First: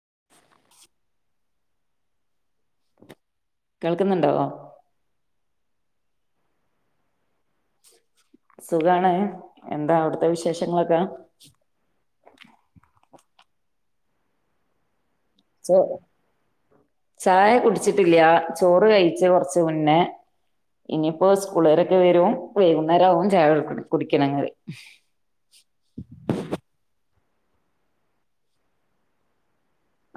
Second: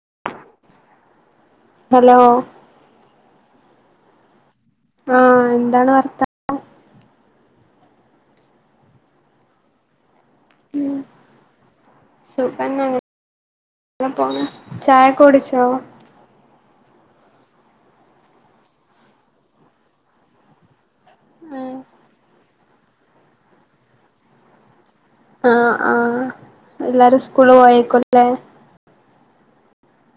[inaudible] Hello കേൾക്കുന്നുണ്ടോ ആഹാ എന്താണ് വർത്താനം സുഖാണ് എന്താ അവിടുത്തെ വിശേഷങ്ങളൊക്കെ സുഖാണ് പോ ചായ സോ ചായ കുടി ച്ചിട്ടില്ല ചോറ് കഴിച്ച് കുറച്ച് മുന്നേ ഇനിയിപ്പോ സ്കൂളകാരൊക്കെ വരും വൈകുന്നേരം ആവും ചായ കുടിക്കണങ്ങെങ്കി ആഹ് ആഹ് എല്ലാരും സ്കൂള് പോയേക്കാല്ലേ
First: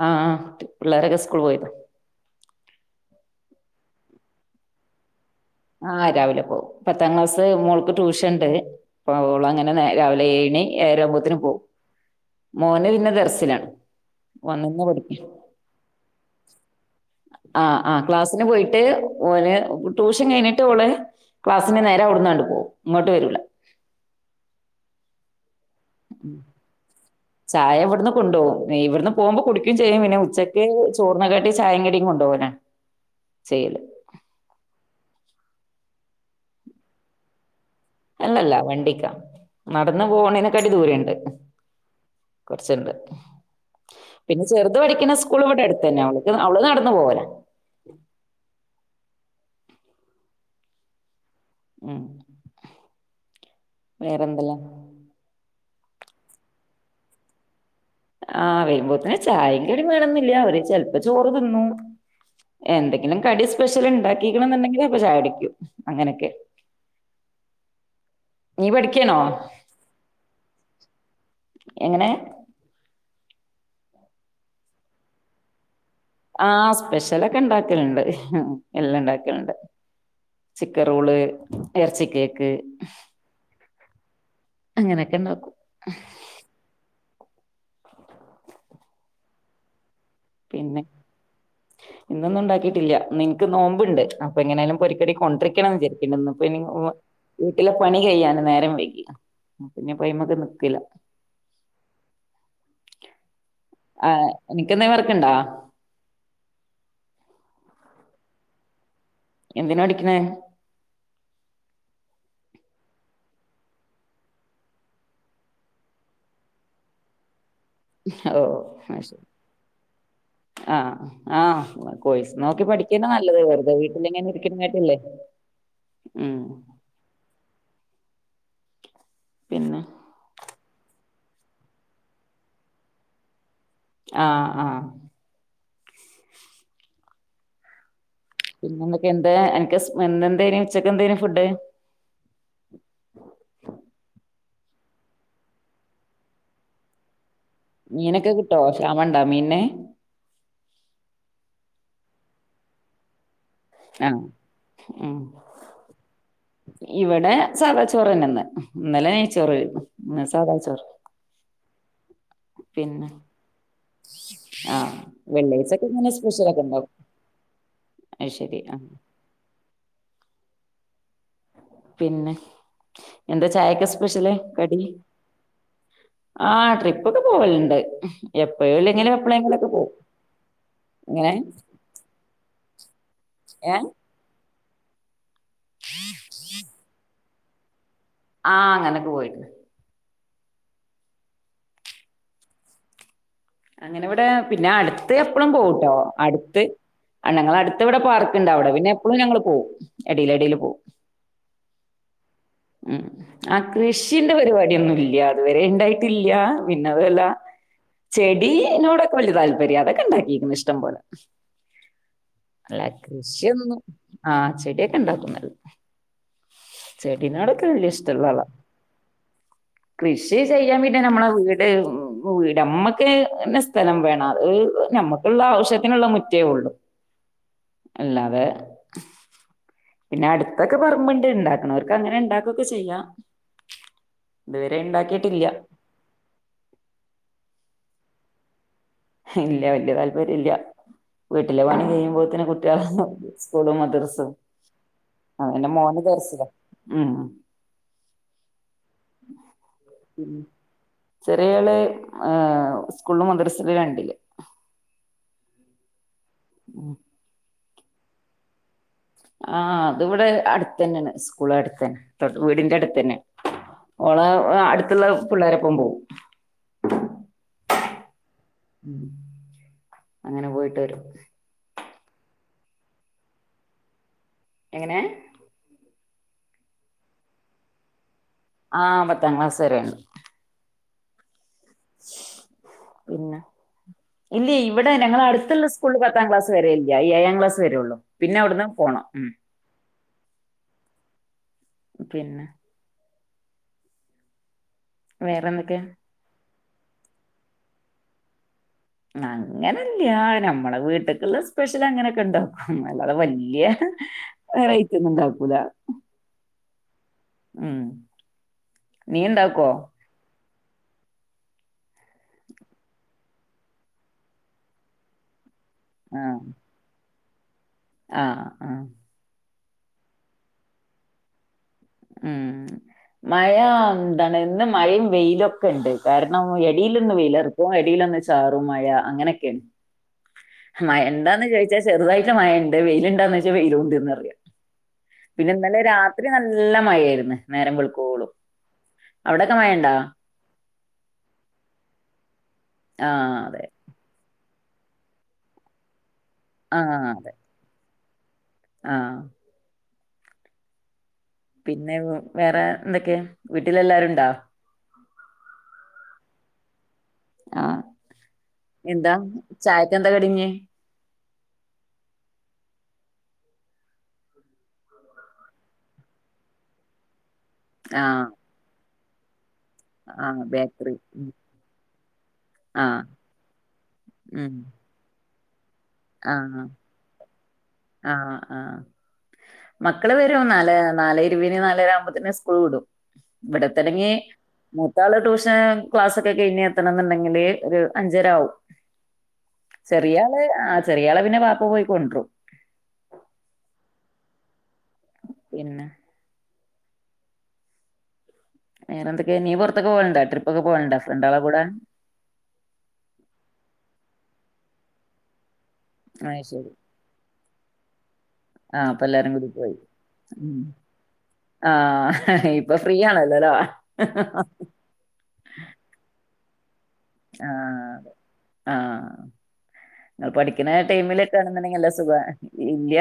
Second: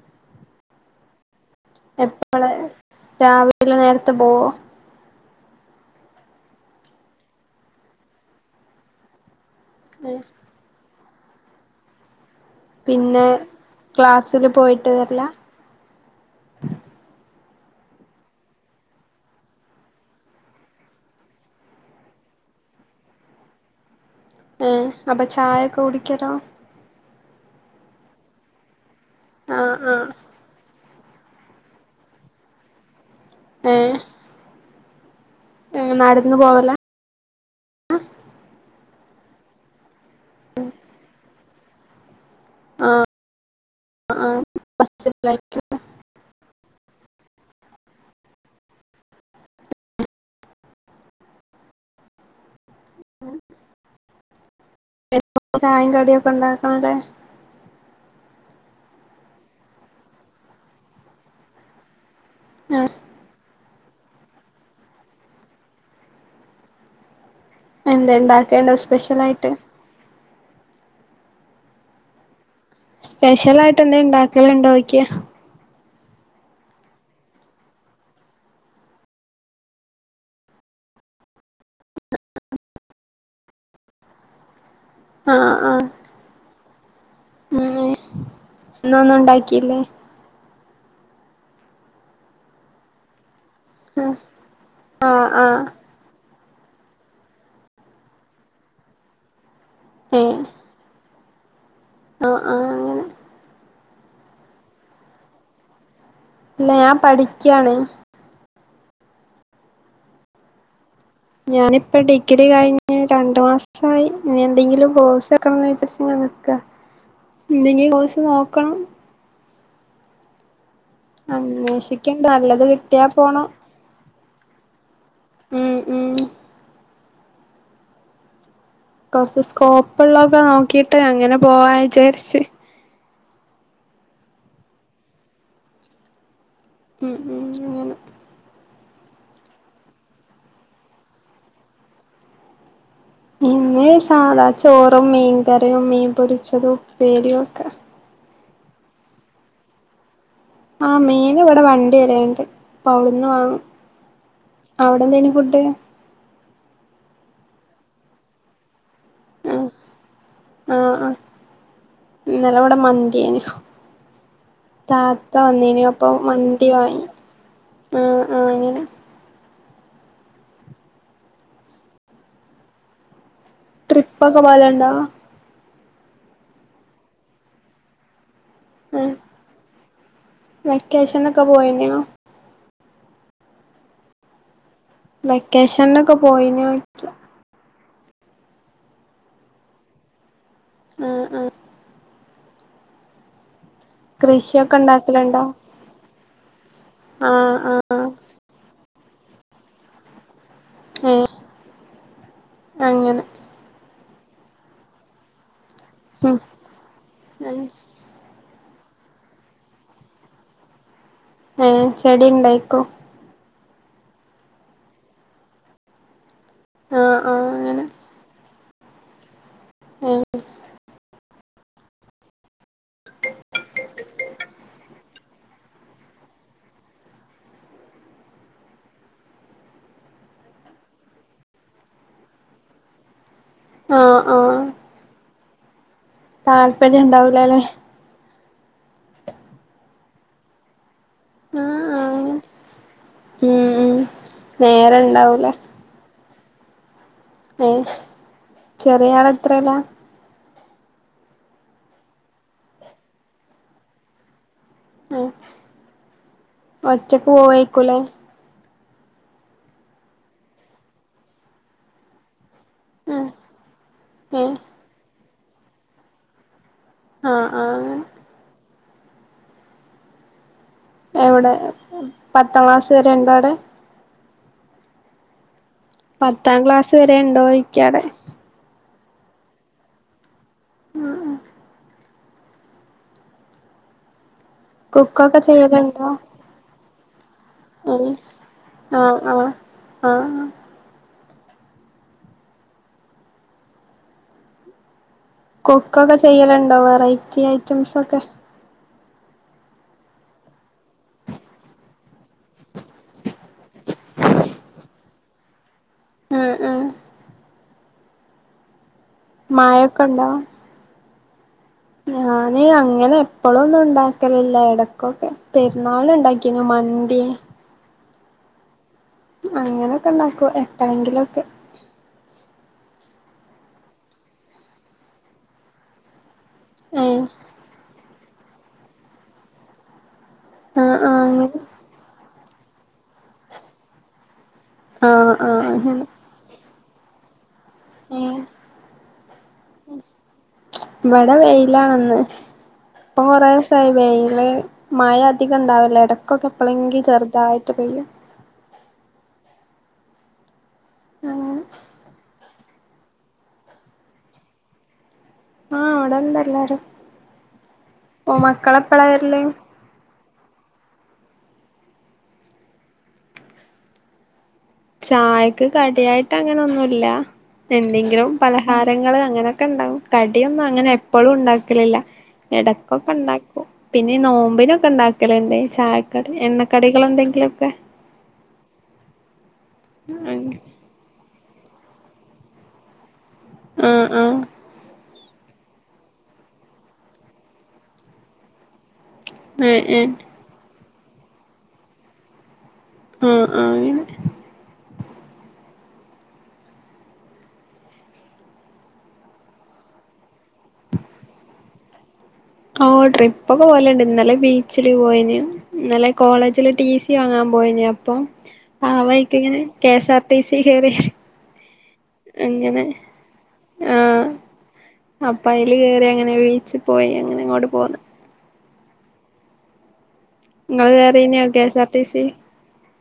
ആഹ് പിള്ളാരൊക്കെ സ്കൂള് പോയി എപ്പളാ രാവിലെ നേരത്തെ പോവോ ആഹ് രാവിലെ പോവും പത്താം ക്ലാസ് മോൾക്ക് ട്യൂഷൻ ഉണ്ട് അവളങ്ങന രാവിലെ ഏണി ഏഴരമ്പോത്തേന് പോവും മോന് പിന്നെ ദർസിലാണ് ക്ലാസില് വന്നിന്ന് പോയിട്ട് വരില്ല പഠിക്കും [inaudible] ആ ആ ക്ലാസ്സിന് പോയിട്ട് ഓന് ടൂഷ കഴിഞ്ഞിട്ട് അവള് ക്ലാസ്സിന് നേരെ അവിടുന്നങ്ങോട്ട് പോവും ഇങ്ങോട്ട് വരൂല ഏഹ് അപ്പൊ ചായയൊക്കെ കുടിക്കലോ ചായ ഇവിടുന്ന് കൊണ്ടുപോകും ഇവിടുന്ന് പോകുമ്പോ കുടിക്കും ആഹ് ചെയ്യും ആഹ് പിന്നെ ഉച്ചക്ക് ചോറിനെകാട്ടി ചായേംകടിം കൊണ്ടുപോനെ ആഹ് നടന്ന് പോവലാ അല്ലല്ല വണ്ടിക്കാ നടന്ന് പോണേനേക്കാട്ടി ദൂരൊണ്ട് കുറച്ചുണ്ട് ആഹ് ആഹ് പിന്നെ ചെറുത് പഠിക്കണ സ്കൂൾ ബസ്സിലായിരിക്കും. ഇവിടെ അടുത്ത് തന്നെയാ അവക്ക് അവള് നടന്ന [unintelligible] ഉം വേറെന്തുവാ ചായേം കടിയൊക്കെ ഉണ്ടാക്കണല്ലേ ആഹ് വരുമ്പോത്തെന് ചായേം കടിയും വേണോന്നില്ല അവര് ചെലപ്പോ ചോറ് തിന്നും ആഹ് എന്തെങ്കിലും കടി സ് സ്പെഷ്യൽ ഉണ്ടാക്കിക്കണ എന്നുണ്ടെങ്കിൽ അപ്പൊ ചാടിക്കും അങ്ങനൊക്കെ എന്തെണ്ടാക്കേണ്ടേ സ്പെഷ്യല ആയിട്ട് എങ്ങനെ സ്പെഷ്യലായിട്ട് എന്താെണ്ടാക്കല്ണ്ടോ ക്യായ ആസ്പെഷ്യലൊക്കെ ഇണ്ടാക്കല്ണ്ട് എല്ലാം ഇണ്ടാക്കല്ണ്ട് ചിക്കൻറോള് എറച്ചി കേക്ക് അങ്ങനൊക്കെ ഉണ്ടാക്കും ഉം എ ഒന്നും ഉണ്ടാക്കില്ലേ പിന്നെ ഇന്നൊന്നും ഉണ്ടാക്കിയിട്ടില്ല ഇന്നെനിക്ക് നോമ്പുണ്ട് അപ്പൊ എങ്ങനൊയാലും ആഹ് പൊരിക്കടി ആഹ് ആഹ് കൊണ്ടിരിക്കണംന്ന് വിചരിക്കണ്ട പി വീട്ടിലെ പണി കയിയാന് നേരം വൈകി പിന്നെ പോയ്മക്ക് നിക്കല ആ ആ നിക്കെന്തേ വർക്ക്ണ്ടാ ഇല്ല ഞാൻ പഠിക്ക്യാണ് എന്തിനാ പഠിക്കിണ് ഞാനിപ്പ ഡിഗ്രി കഴിഞ്ഞ് രണ്ടു മാസമായി ഇനി എന്തെങ്കിലും കോഴ്സ് വെക്കണം ന്ന് ചോ ക്ക എന്തെങ്കിലും കോഴ്സ് ഓ നോക്കണം ആഹ് ആ അന്വേഷിക്കണ്ട് കോയ്സ് നല്ലത് നോക്കി കിട്ടിയാ പഠിക്കന്ന നല്ലത് പോണം വെറുതെ വീട്ടില് ഇങ്ങനെ ഇരിക്കണകാട്ടിലും നല്ല ഉം കൊറച്ച് പിന്നെ സ്കോപ്പ് ഉള്ളൊക്കെ നോക്കിട്ട് അങ്ങനെ പോവാ വിചാരിച്ച് അആ ഉം ഉം അങ്ങനെ പിന്നെ എന്തൊക്കെ എന്താ എനിക്ക് എന്തെന് ഉച്ചക്ക് എന്തന് ഫുഡ് ഇന്നെ സാധാ ചോറും മീൻ കറിയും മീൻ പൊരിച്ചതും ഉപേരിയും മീനൊക്കെ കിട്ടോ ശ്യാമണ്ടാ മീന്ൻ ആ മീൻ ഇവിടെ വണ്ടി വരണ്ട് അപ്പൊ അവിടെന്ന് വാങ്ങും ആ അവിടെ ഉം എന്തേന് ഫുഡ് ഇവിടെ സാദാ ചോറന്നെന്ന് ഇന്നലെ നൈചോറ് ആഹ് ന്ന്സാധാണ ചോറ് ന്നെ ഇന്നലെവിടെ മന്തിയനു ആഹ് താത്ത വന്നിപ്പൊ മന്തി വാങ്ങി ആഹ് അഹ് ആഹ് ശരി ആ അങ്ങനെ പിന്നെ എന്താ ചായക്കെ സ്പെഷ്യല് ട്രിപ്പൊക്കെ കടി പോവലുണ്ടോ ആ ട്രിപ്പ ഒക്കെ പോവല്ണ്ട് എപ്പഴും ഇല്ലെങ്കിലും എപ്പോഴെങ്കിലുംക്കെ പോവും വെക്കേഷനെക്കെ പോയിന്നോ ഏ വെക്കേഷനിൽഒക്കെ പോയിന് ആ അങ്ങനൊക്കെ പോയിന് അ അ അങ്ങനെ ഇവിടെ പിന്നെ കൃഷിയൊക്കെ അടുത്ത് ഉണ്ടാക്കലുണ്ടോ എപ്പളും പോവുട്ടോ അടുത്ത് ആ ഞങ്ങൾ ആഹ് അടുത്ത് ഇവിടെ ആഹ് പാർക്കുണ്ടാടെ പിന്നെ എപ്പോളും ഞങ്ങൾ പോക്കും എടിൽ എടിൽ ഉ ഏഹ് അങ്ങനെ ആക്ഷ [inaudible] കൃഷിന്റെ പരിപാടിയൊന്നും ഇല്ല ഇതുവരെ ഉണ്ടായിട്ടില്ല പിന്നതുല്ല ഉം എന്നോട് വല്ല്യ താല്പര്യ അതൊക്കെണ്ടിയിരിക്ക ഇഷടം പോലെ ഏ ചെടി ഉണ്ടായിക്കോ ആഹ ചെടിയൊക്കെ ഇണ്ടാക്കും നല്ലോണം ആഹ് ചെടി ആഹ് നടൊക്കെ അങ്ങനെ വല്യ ഇഷ്ടമുള്ള ആള കൃഷി ഏഹ് ചെയ്യാൻ പിന്നെ നമ്മളെ വീട് ഉ വീട്മ്മ ക്ക്സ്ഥലം വേണം അത് നമ്മുക്കുള്ള ആവശ്യത്തിനുള്ള മുറ്റേ ഉള്ളു അല്ലാതെ പിന്നെ അടുത്തൊക്കെ പറമ്പ്ണ്ട് ഇണ്ടാക്ക്ണോർക്ക് അങ്ങനെ ഇണ്ടാക്കൊക്കെ ചെയ്യാം ആഹ് ആഹ് ഇതുവരെ ഇണ്ടാക്കിട്ടില്ല താല്പര്യം ഇണ്ടാവൂലാല്ലേ ഇല്ല വല്യ താല്പര്യ ഇല്യ വീട്ടിലെ ആഹ് പണി ആഹ് കഴിയുമ്പോത്തിനും കുട്യാളെ ഉം സ്കൂളും ഉം മദ്രസും നേരം ഇണ്ടാവൂല ആ എന്റെ മോന് ദർസ് ലാ ഉം ഏഹ് ചെറിയ ആള് എത്രേലാ ചെറിയ കുട്യാള് സ്കൂളും മദ്രസ്ലും രണ്ടില് ആ ഒറ്റക്ക് പോവയിക്കൂലേ ആ അത് വടെ അടുത്തന്നെണ് സ്കൂൾ അടുത്തന്നെ വീടിന്റെ അടുത്തന്നെ ഏഹ് ഓളെ ഏഹ് അട്ത്ത്ള്ള പിള്ളേരെപ്പം പോവും ആ ആ ഉം അങ്ങനെ പോയി അവിടെ പത്താം ക്ലാസ് വരെ ഇണ്ടാ അവിടെ എങ്ങനെ പത്താം ക്ലാസ് വരെ ഇണ്ടോയ്ക്കാടെ ആ പത്താം ക്ലാസ് വരെ ഇണ്ട് ഉം ഉം പിന്നെ ഇല്യ ഇവടെ ഞങ്ങടെ കുക്കൊക്കെ അടുത്തുള്ള സ്കൂള്ള് ചെയ്യലുണ്ടോ പത്താം ക്ലാസ് വരെ ല്യാ ഏഴാക്ലാസ് വരെള്ളൂ ഏഹ് പിന്നെ അവ്ട്ന്നാണ്ട് പോണം ആഹ് ഉം ആഹ് ആഹ് പിന്നെ വേറെന്തൊക്കെ കുക്കൊക്കെ ചെയ്യല്ണ്ടോ വെറൈറ്റി ഐറ്റംസൊക്കെ അങ്ങനെല്യ നമ്മെ വീട്ട്ക്ക്ള്ള സ്പെഷ്യല് അങ്ങനൊക്കെ ഇണ്ടാക്കും അല്ലതെ വല ല്യ വെറൈറ്റൊന്നു ഇണ്ടാക്കൂല ആ ആ ഉം നീ ഇണ്ടാക്കുവോ? മാഴക്കെ ഇണ്ടോ ഞാനീ അങ്ങനെ എപ്പളൊന്നും ഇണ്ടാക്കലില്ല എടക്കൊക്കെ പെരുന്നാൾന് ഇണ്ടാക്കീനു മന്തി ആ ആ അങ്ങനൊക്കെ ഇണ്ടാക്കു എപ്പളേങ്കിലൊക്കെ ഉം മഴ എന്തണ് ഇന്ന് മഴയും വെയിലൊക്കെണ്ട് കാ ണം ഏ എടീലൊന്ന് വെയിലർക്കും എടീലൊന്ന് ചാറും മഴ അങ്ങനൊക്കേണ് ആഹ് ആഹ് മഴണ്ടാന്ന് അങ്ങനെ ചോയ്ച്ചാ ചെറുതായിട്ട് മഴണ്ട് വെയില്ണ്ടോന്ന് ചോയ്ച്ചാ വെയിലുണ്ട്ന്നറിയാ ആഹ് പിന്നെ ആഹ് ഇന്നലെ അങ്ങനെ രാത്രി നല്ല മഴേയ്ര്ന്ന് നേരം വെൾക്കോളും ഏഹ് അവിടൊക്കെ മഴണ്ടാ ഇവടെ വെയിലാണ്ന്ന് ഇപ്പൊ ആഹ് അതെ കൊറേസായി വേയില് മഴ അധികം ഇണ്ടാവല്ല്യ എടഎട കൊക്കെപ്പളെങ്കി ആഹ് അതെ ചെർതായിട്ട് പെയ്യ ആഹ് അങ്ങനെ പിന്നെ വേറെ എന്തൊക്കെയ വീട്ടിലെല്ലാരുണ്ടോ ആഹ് ഇവടെണ്ടല്ലാരും ആ എന്താ വരല് ചായക്കെന്താ കടിഞ്ഞ് ചായക്ക് കടിയായിട്ട് അങ്ങനൊന്നുല്ല ആഹ് എന്തെങ്കിലും പലഹാരങ്ങള് അങ്ങനെ ക്കണ്ടാവും ആഹ് കടിയൊന്നും അങ്ങനെ ബേക്കറി എപ്പളും ഇണ്ടാക്കലില്ല ആഹ് ഇടക്കൊക്കെ ഇണ്ടാക്കും പിന്നെ ഉം നോമ്പിനൊക്കെ ഇണ്ടാ ക്കല്ണ്ടേ ചായക്കടി എണ്ണ കടികളെന്തെങ്കിലൊ ആ ആ മക്കള് വരും നാലെ നാലെ ര് വിന് നാരാവുമ്പോത്തിന് സ്കൂള് വിടും ആഹ് ഇവടത്തെല്ലങ്കി ആഹ് മൂത്താള് ട്യൂ ക്ലാസ് ഒക്കെ കഴിഞ്ഞ് എത്തണം എന്നുണ്ടെങ്കില് ഒരു അഞ്ചര ആവും ഏഹ് ഏഹ് ചെറിയ ആളെ ആ ചെറിയളെ പിന്നെ പാപ്പ പോയി കൊണ്ടോരും ആഹ് ആഹ് അങ്ങനെ പിന്നെ വേറെ എന്തൊക്കെയാ നീ പുറത്തൊക്കെ പോവലണ്ടാ ട്രിപ്പ്ക്കെ പോക്കലണ്ടാ ഫ്രണ്ട ആളെ കൂടെ ഓ ട്രിപ്പ് പോലണ്ട് ഇന്നലെ ബീച്ചില് പോയിന് നല്ലെ അയ് കോളേജില് ശരി ടി സി വാങ്ങാൻ പോയിന അപ്പൊ ആഹ് ആ അപ്പൊ എല്ലാരും വൈക്ക കൂടി ഇങ്ങനെ പോയി K S R T C ഉം കേറിയ ആഹ് ഇപ്പൊ ഫ്രീ ആണല്ലോല്ലോ അപ്പം അല് കേറി അങ്ങനെ ബീച്ചിൽ പോയി അങ്ങനെ അങ്ങോട്ട് പോന്ന് ആഹ് നിങ്ങൾ പഠിക്കുന്ന ഇങ്ങള് കേറീനോ കെ എസ് ആർ ടൈമിലൊക്കെണുണ്ടെങ്കിൽല്ല ടി സുഖാ സി ഇയ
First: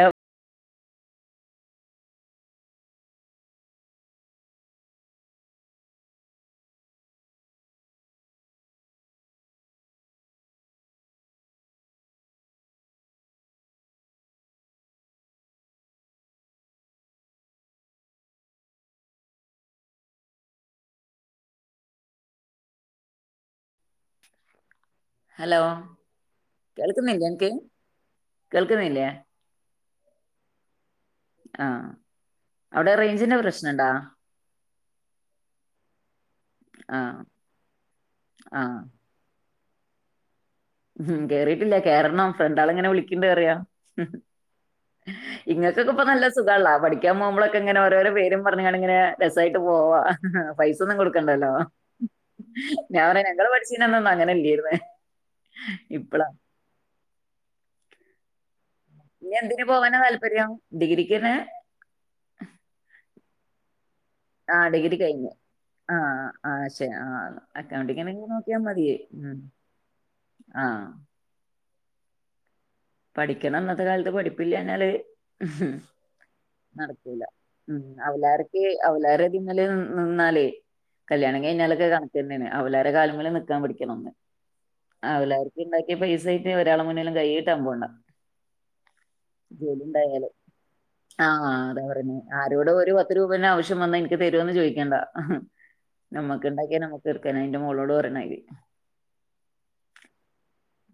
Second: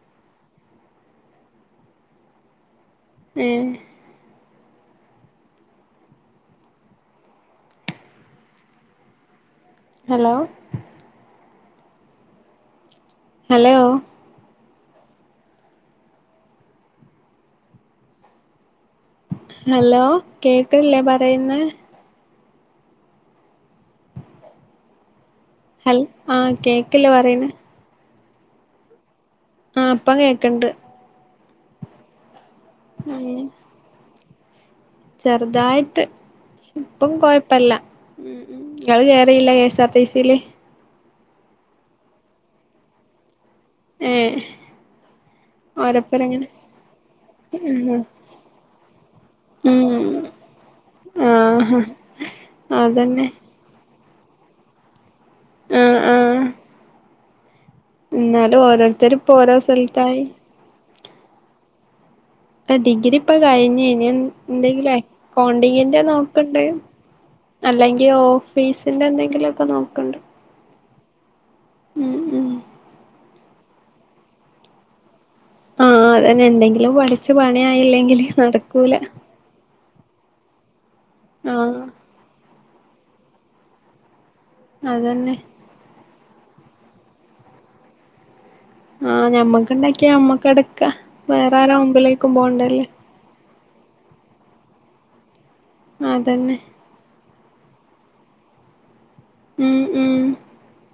ഉം ഹലോ ഹലോ ഹലോ കേൾക്കില്ലേ പറയുന്നെ ഹലോ ഹല് ആഹ കേക്ക്ല്ലേ കേൾക്കുന്നില്ലേ പറയുന്ന അനക്ക് കേൾക്കുന്നില്ലേ ആഹ് അപ്പാ കേക്ക്‌ണ്ട് ആഹ് അവിടെ റേഞ്ചിന്റെ ഉം പ്രശ്നുണ്ടാ ചെറുതായിട്ട് ഇപ്പം ആഹ് കൊഴപ്പല്ല ആഹ് നിങ്ങൾ കേറിയില്ല കേ സത്തൈസല്ലേ ഉം കേറിയിട്ടില്ല കേറണം ഫ്രണ്ടാള് ഇങ്ങനെ വിളിക്കണ്ട് കേറിയ ഏ ഇങ്ങൾക്കൊക്കെ ഇപ്പ നല്ല സുഖമ ഉള്ള പഠിക്കാൻ പോകു പോഴൊക്കെ ഓരോരോ പേരും പറഞ്ഞു രസായിട്ട് ഉം പോവാല്ലോ പോവാ പൈസൊന്നും കൊടുക്കണ്ടല്ലോ ആഹ് ഞാൻ പറയാ അതന്നെ ഞങ്ങൾ പഠിച്ചീനന്നും അങ്ങനെല്ലായിരുന്നേ ആഹ് ഇപ്പളാ ഇന്നാലും ഓരോ ഇനി എന്തിന് പോവാനാ സ്ഥലത്തായി താല്പര്യം ഡിഗ്രക്ക്ന്നെ ആ ഡിഗ്രി ഇപ്പം കഴിഞ്ഞ് ആഹ് എന്തെില ഡിഗ്രി കഴിഞ്ഞ്. അക്കൗണ്ടിങ്ങി ആഹ് നോക്കണ്ട് ആഹ് ശെ ആഹ് അല്ലെങ്കിൽ അക്കൗണ്ടിങ്ങിന് നോക്കിയാ മതി. ഓഫീസി ഉം എന്തെങ്കിലു ഒക്കെ നോക്കണ്ട് ആഹ് ഉം ഉം പഠിക്കണ അന്നത്തെ കാലത്ത് പഠപ്പില്ലന്നാല് ഉഹ് ആഹ് അതന്നെ എന്തെങ്കിലും നടക്കൂല പഠിച്ച് ഉ പണിയായില്ലെങ്കില് അവലാര്ക്ക് നടക്കൂല അവലാര ടീമിൽ നിന്നാലേ കല്യാണം ആഹ് കഴിഞ്ഞാലൊക്കെ കണക്കുന്നന് അവ വരെ കാലങ്ങളിൽ നിക്കാൻ പടിക്കണംന്ന് ആഹ് അതന്നെ എല്ലാവാക്കും ഉണ്ടാക്കിയ പൈസ ആട്ട ഒരാള മുന്നേല്ലും കൈകയിട്ട് അ പോണ്ട ആഹ് ജോലി ഞമ്മക്കണ്ടാക്കിയ ഉണ്ടായാല് അമ്മക്ക് എടക്ക ആഹ് വേറെ ആര് മുമ്പിലേക്കും പോണ്ടല്ലേ ശ്യം വന്നാൽ എനിക്ക് തരുന്ന് ചോദിക്കേണ്ട നമ്മക്ക് അതന്നെ ഉണ്ടാക്കിയ നമ്മക്ക് എടു ക്കനയിന്റെ ന്റെ മോളോട് പറണയിണമതാരി മം ഉം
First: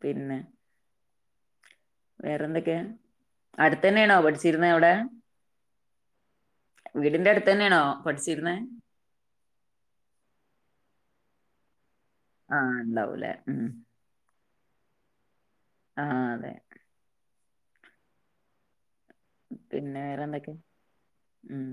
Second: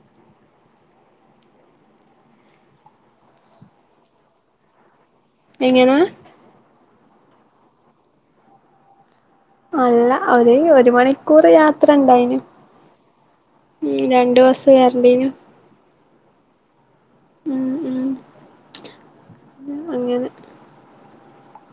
പിന്നെ വേറെന്തൊക്കെയാ അടുത്തതന്നെയാണോ പഠിച്ചിരുന്ന അവിടെ എങ്ങനെ വീടിന്റെ അടുത്ത് തന്നെയാണോ പഠിച്ചിരുന്നെ അല്ല ഒരു ഒരു മണിക്കൂർ യാ ത്ര ഇണ്ടായിനു ആഹ് ഇണ്ടാവൂലേ ഉം രണ്ടു ബസ് കയറേണ്ടീനു ആഹ് അതെ ഉം ഉ പിന്നെ വേറെ എന്തൊക്കെ ഉം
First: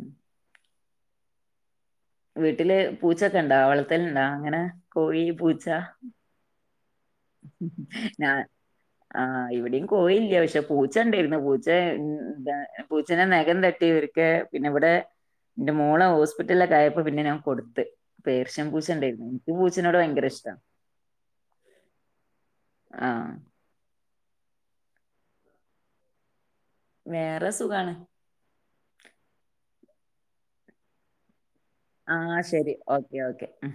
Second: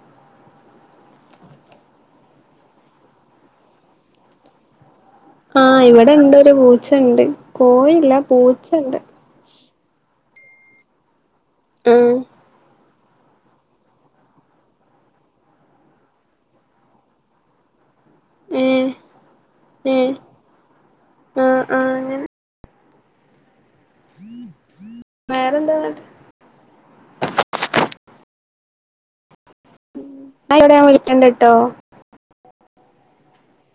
വീട്ടില് പൂച്ചൊക്ക ഇണ്ടാ വളൽത്തല്ണ്ടാ അങ്ങനെ കോഴി, പൂച്ച ആഹ് ഇവിടെ ഇണ്ട് ഒരു പൂച്ചണ്ട് കോഴില്ല ഞാൻ പൂച്ചണ്ട് ആ ഇവിടെയും കോയില്ല പക്ഷെ പൂച്ച ഇണ്ടേരുന്നു പൂച്ചെ ആഹ് ന്താ പൂച്ചനെ നഖം തട്ടി ഇവര്ക്ക് പിന്നെ ഇവ്ടെ എന്റെ മോളെ ഹോസ്പിറ്റലിലൊക്കെ ആയപ്പോ പിന്നെ ഞാൻ കൊടുത്ത് പേർഷ്യൻ ഏഹ് പൂച്ച ഇണ്ടായിരുന്നു എനിക്ക് പൂച്ചെനോട് ഏഹ് ഭയങ്കര ഇഷ്ട ആഹ് ആഹ് അങ്ങനെ ആ വേറെന്താ വേറെ സുഖാണ് [unintelligible] വിളിക്കണ്ട്ട്ടോ ആ ശരി ഓക്കെ ഓക്കെ ആ